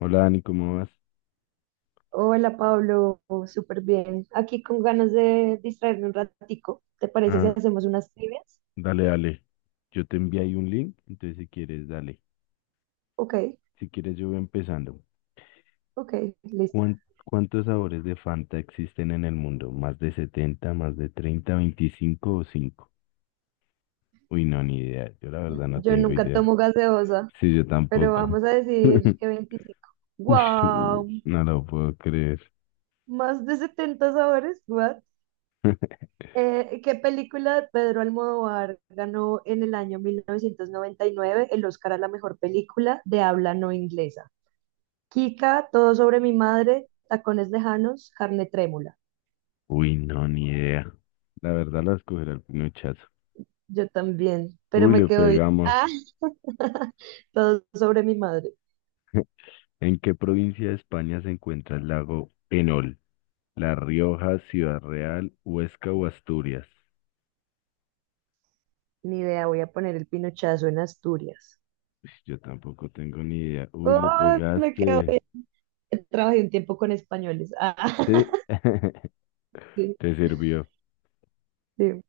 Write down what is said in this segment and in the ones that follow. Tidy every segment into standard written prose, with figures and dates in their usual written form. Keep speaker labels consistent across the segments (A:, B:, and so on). A: Hola Dani, ¿cómo vas?
B: Hola Pablo, súper bien. Aquí con ganas de distraerme un ratico. ¿Te parece si
A: Ah,
B: hacemos unas trivias?
A: dale, dale. Yo te envié ahí un link, entonces si quieres, dale.
B: Ok,
A: Si quieres, yo voy empezando.
B: ok, listo.
A: ¿Cuántos sabores de Fanta existen en el mundo? ¿Más de 70, más de 30, 25 o cinco? Uy, no, ni idea. Yo la verdad no
B: Yo
A: tengo
B: nunca
A: idea.
B: tomo gaseosa,
A: Sí, yo
B: pero
A: tampoco.
B: vamos a decir que 25.
A: Uy,
B: ¡Wow!
A: no lo puedo creer.
B: Más de 70 sabores, ¿what? ¿Qué película de Pedro Almodóvar ganó en el año 1999 el Oscar a la mejor película de habla no inglesa? Kika, Todo sobre mi madre, Tacones lejanos, Carne trémula.
A: Uy, no, ni idea. La verdad la escogerá el pinochazo.
B: Yo también, pero
A: Uy,
B: me
A: le
B: quedo bien.
A: pegamos.
B: Ah, todo sobre mi madre.
A: ¿En qué provincia de España se encuentra el lago Enol? La Rioja, Ciudad Real, Huesca o Asturias.
B: Ni idea, voy a poner el pinochazo en Asturias.
A: Uy, yo tampoco tengo ni idea. Uy, le
B: ¡Ay, me quedo
A: pegaste.
B: bien! Trabajé un tiempo con españoles. Ah,
A: Sí.
B: sí,
A: Te sirvió.
B: sí.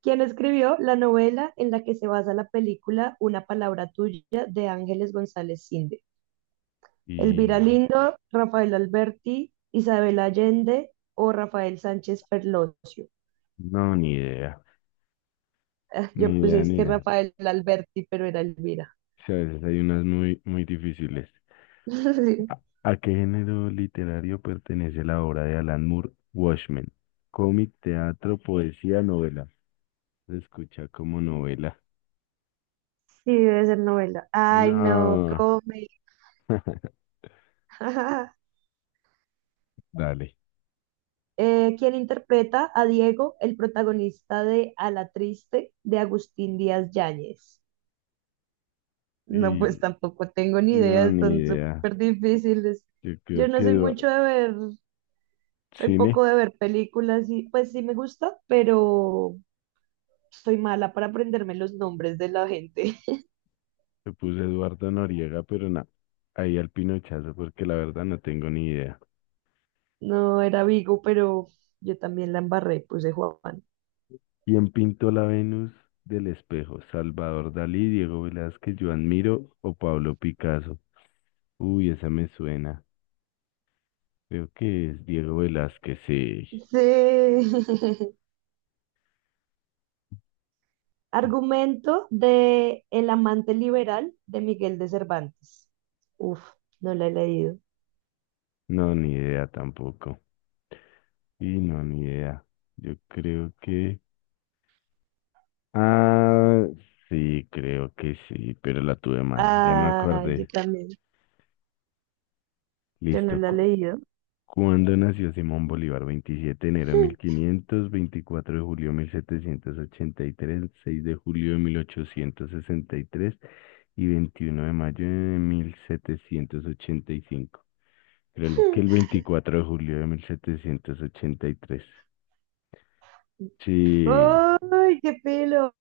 B: ¿Quién escribió la novela en la que se basa la película Una palabra tuya de Ángeles González Cinde? ¿Elvira
A: Y
B: Lindo, Rafael Alberti, Isabel Allende o Rafael Sánchez Ferlosio?
A: no, ni idea.
B: Ah,
A: Ni
B: yo puse
A: idea,
B: es
A: ni
B: que
A: idea.
B: Rafael Alberti, pero era Elvira.
A: Sí, a veces hay unas muy, muy difíciles. ¿A qué género literario pertenece la obra de Alan Moore, Watchmen? Cómic, teatro, poesía, novela. Se escucha como novela.
B: Sí, debe ser novela. Ay, no,
A: No,
B: come.
A: dale.
B: ¿Quién interpreta a Diego, el protagonista de A la Triste de Agustín Díaz Yáñez? No,
A: Y
B: pues tampoco tengo ni idea,
A: no, ni
B: están
A: idea.
B: súper difíciles.
A: Yo
B: Yo
A: creo
B: no
A: que
B: soy
A: va-
B: mucho de ver, soy
A: cine.
B: poco de ver películas y pues sí me gusta, pero soy mala para aprenderme los nombres de la gente.
A: Le puse Eduardo Noriega, pero no, ahí al pinochazo porque la verdad no tengo ni idea.
B: No era Vigo, pero yo también la embarré, puse Juan.
A: ¿Quién pintó la Venus del espejo? ¿Salvador Dalí, Diego Velázquez, Joan Miro o Pablo Picasso? Uy, esa me suena. Creo que es Diego Velázquez, sí.
B: Sí. Argumento de El amante liberal de Miguel de Cervantes. Uf, no la he leído.
A: No, ni idea tampoco. Y no, ni idea. Yo creo que... Ah, sí, creo que sí, pero la tuve mal. Ya me
B: Ah, yo
A: acordé.
B: también. Yo no
A: Listo.
B: la he leído.
A: ¿Cuándo nació Simón Bolívar? Veintisiete de enero de mil quinientos 24 de julio de 1783, 6 de julio de 1863 y 21 de mayo de 1785. Creo que el 24 de julio de 1783. Sí.
B: ¡Ay, qué pelo!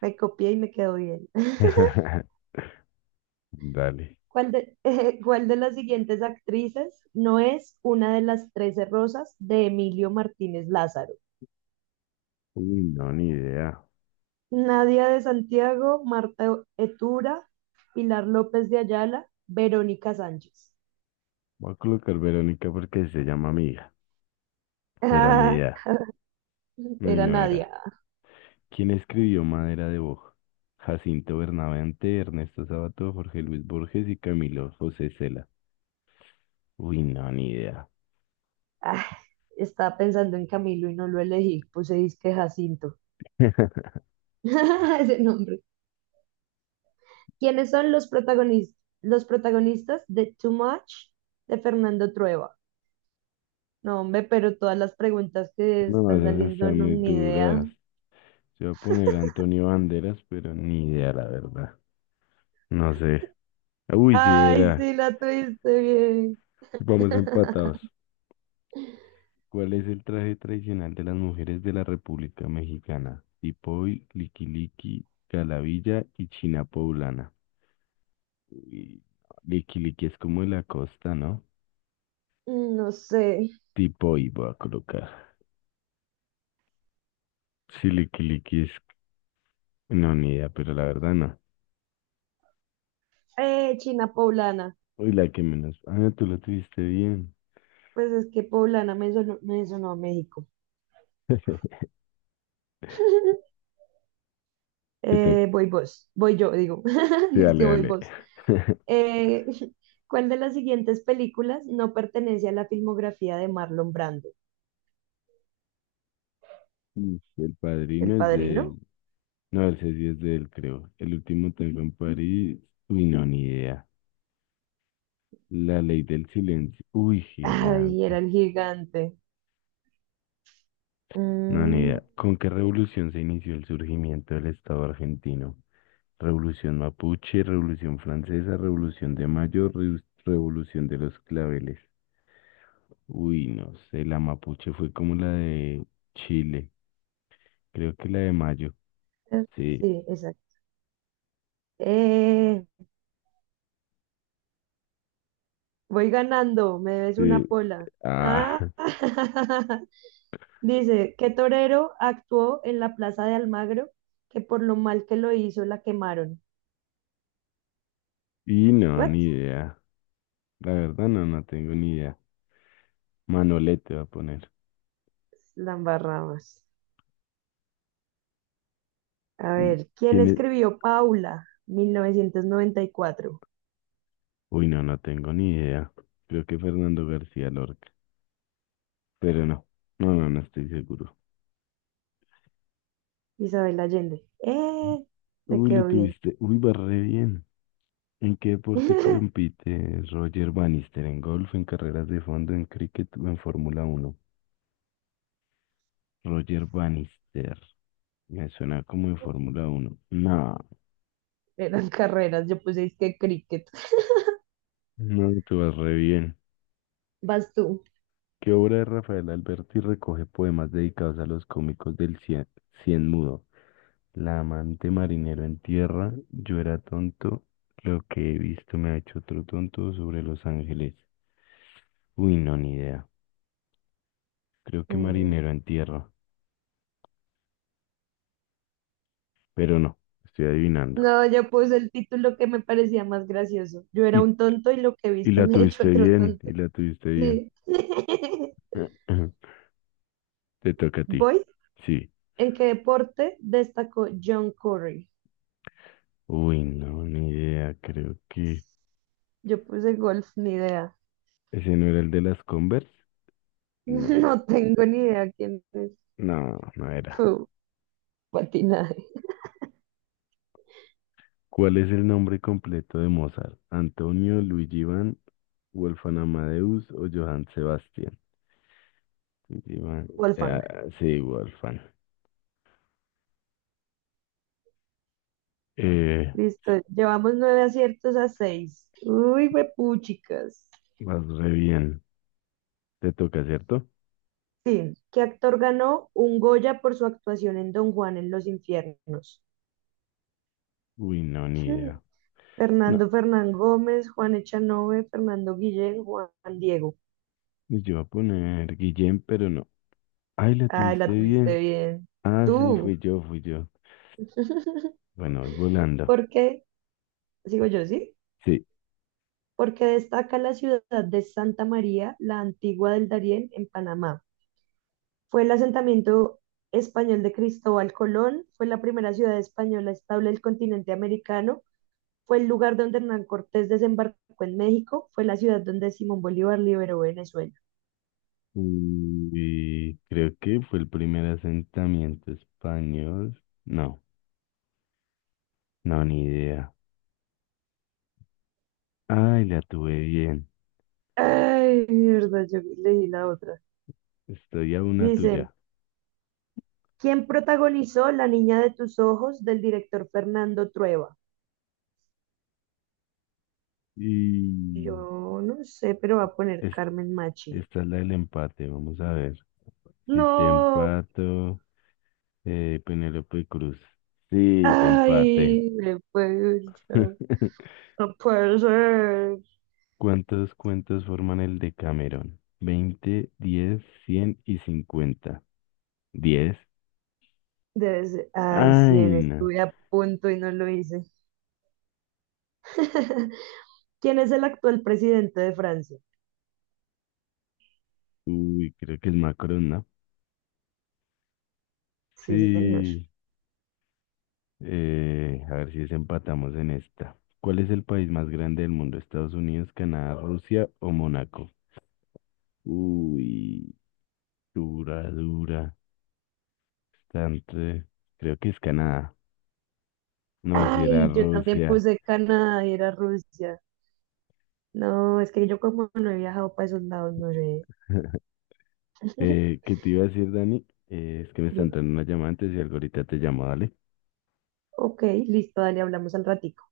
B: Me copié y me quedó bien.
A: Dale.
B: ¿Cuál de, Cuál de las siguientes actrices no es una de las trece rosas de Emilio Martínez Lázaro?
A: Uy, no, ni idea.
B: Nadia de Santiago, Marta Etura, Pilar López de Ayala, Verónica Sánchez.
A: Voy a colocar Verónica porque se llama amiga, pero ni idea. Ay,
B: Era
A: no
B: Nadia.
A: era. ¿Quién escribió Madera de Boj? Jacinto Bernabente, Ernesto Sabato, Jorge Luis Borges y Camilo José Cela. Uy, no, ni idea.
B: Ah, estaba pensando en Camilo y no lo elegí. Puse disque Jacinto. Ese nombre. ¿Quiénes son los protagonistas de Too Much de Fernando Trueba? No, hombre, pero todas las preguntas que
A: No,
B: están
A: esas
B: saliendo
A: están
B: no
A: muy
B: ni idea.
A: duras. Yo voy a poner Antonio Banderas, pero ni idea, la verdad. No sé. Uy, sí
B: Ay,
A: era.
B: sí, la tuviste bien.
A: Vamos empatados. ¿Cuál es el traje tradicional de las mujeres de la República Mexicana? Tipoy, liquiliqui, calavilla y china poblana. Uy, liquiliqui es como de la costa, ¿no?
B: No sé.
A: Tipo y voy a colocar. Si es. No, ni idea, pero la verdad no.
B: China Poblana.
A: Uy, la que menos. Ah, tú lo tuviste bien.
B: Pues es que Poblana me sonó a México.
A: Te to-
B: Voy vos. Voy yo, digo.
A: sí,
B: Es
A: dale,
B: que voy
A: dale.
B: vos. Eh, ¿Cuál de las siguientes películas no pertenece a la filmografía de Marlon Brando?
A: Mm, El
B: ¿El
A: Padrino es de él.
B: Padrino?
A: No, el sí es de él, creo. El último tango en París. Uy, no, ni idea. La ley del silencio. Uy,
B: Ay, era
A: gigante.
B: el gigante.
A: No, ni
B: Mm,
A: idea. ¿Con qué revolución se inició el surgimiento del Estado argentino? Revolución mapuche, revolución francesa, revolución de mayo, revolución de los claveles. Uy, no sé, la mapuche fue como la de Chile, creo que la de mayo.
B: eh,
A: Sí,
B: sí, exacto. Eh, Voy ganando, me debes una
A: sí.
B: pola. Ah,
A: Ah,
B: dice, ¿qué torero actuó en la plaza de Almagro que por lo mal que lo hizo la quemaron?
A: y no,
B: ¿What?
A: ni idea. La verdad, no, no tengo ni idea. Manolete va a poner.
B: La embarramos. A
A: Mm,
B: ver, ¿quién
A: ¿quién es?
B: escribió Paula? 1994.
A: Uy, no, no tengo ni idea. Creo que Fernando García Lorca, pero no, no, no, no estoy seguro.
B: Isabel Allende. ¡Eh! Me
A: Uy, lo
B: quedó bien.
A: tuviste. Uy, va re bien. ¿En qué deporte compite Roger Bannister? ¿En golf, en carreras de fondo, en cricket o en Fórmula Uno? Roger Bannister. Me suena como de Fórmula Uno. No,
B: Eran carreras, yo puse es que cricket.
A: no, te vas re bien.
B: Vas tú.
A: ¿Qué obra de Rafael Alberti recoge poemas dedicados a los cómicos del cien, cien mudo? La amante marinero en tierra, yo era tonto, lo que he visto me ha hecho otro tonto sobre Los Ángeles. Uy, no, ni idea. Creo que
B: Mm,
A: marinero en tierra, pero no, estoy adivinando.
B: No, yo puse el título que me parecía más gracioso. Yo era
A: Y,
B: un tonto y lo que he
A: y
B: visto
A: la
B: me ha hecho
A: tuviste
B: otro
A: bien,
B: tonto.
A: y la tuviste bien.
B: Sí.
A: Te toca a ti.
B: Voy.
A: Sí.
B: ¿En qué deporte destacó John Curry?
A: Uy, no, ni idea. Creo que
B: Yo puse golf, ni idea.
A: ese no era el de las Converse. No,
B: No tengo ni idea quién es.
A: no, no era.
B: Fu, patinaje.
A: ¿Cuál es el nombre completo de Mozart? ¿Antonio, Luigi Van, Wolfgang Amadeus o Johann Sebastian? Luigi Van. eh,
B: Wolfgang.
A: ah, sí, Wolfgang. Eh,
B: Listo. Llevamos nueve aciertos a seis. Uy, chicas.
A: vas re bien. Te toca, ¿cierto?
B: Sí, ¿qué actor ganó un Goya por su actuación en Don Juan en Los Infiernos?
A: Uy, no, ni
B: Hmm.
A: idea. No,
B: Fernando Fernán Gómez, Juan Echanove, Fernando Guillén, Juan Diego.
A: yo iba a poner Guillem, pero no. Ay, la
B: Ay,
A: tuviste
B: la tuviste
A: bien.
B: bien.
A: Ah, sí,
B: Tú.
A: fui yo, fui yo. Bueno, voy volando.
B: ¿Por qué? Sigo yo, ¿sí?
A: Sí.
B: Porque destaca la ciudad de Santa María, la antigua del Darién, en Panamá. Fue el asentamiento español de Cristóbal Colón, fue la primera ciudad española estable del continente americano. Fue el lugar donde Hernán Cortés desembarcó en México, fue la ciudad donde Simón Bolívar liberó Venezuela.
A: Y creo que fue el primer asentamiento español. No, no, ni idea. Ay, la tuve bien.
B: Ay, mierda, yo leí la otra.
A: Estoy a una
B: Dice,
A: tuya.
B: ¿quién protagonizó La niña de tus ojos del director Fernando Trueba?
A: Y
B: Yo no sé, pero va a poner
A: es,
B: Carmen Machi.
A: esta es la del empate. Vamos a ver. Si te
B: No,
A: empato, Penélope Cruz. Sí, te empate.
B: ay, me puede no puede ser.
A: ¿Cuántos cuentos forman el Decamerón? 20, 10, 100 y 50. 10.
B: Debe ser. Ay, sí,
A: Ay, no.
B: estuve a punto y no lo hice. ¿Quién es el actual presidente de Francia?
A: Uy, creo que es Macron, ¿no?
B: Sí, sí, señor.
A: Sí, a ver si desempatamos en esta. ¿Cuál es el país más grande del mundo? ¿Estados Unidos, Canadá, Rusia o Mónaco? Uy, dura, dura. Bastante. Creo que es Canadá. No, si era
B: Ay, yo también
A: Rusia.
B: puse Canadá y era Rusia. No, es que yo como no he viajado para esos lados, no sé.
A: ¿Qué te iba a decir, Dani? Es que me está
B: Bien.
A: entrando una llamada antes y algo ahorita te llamo, dale.
B: Ok, listo, dale, hablamos al ratito.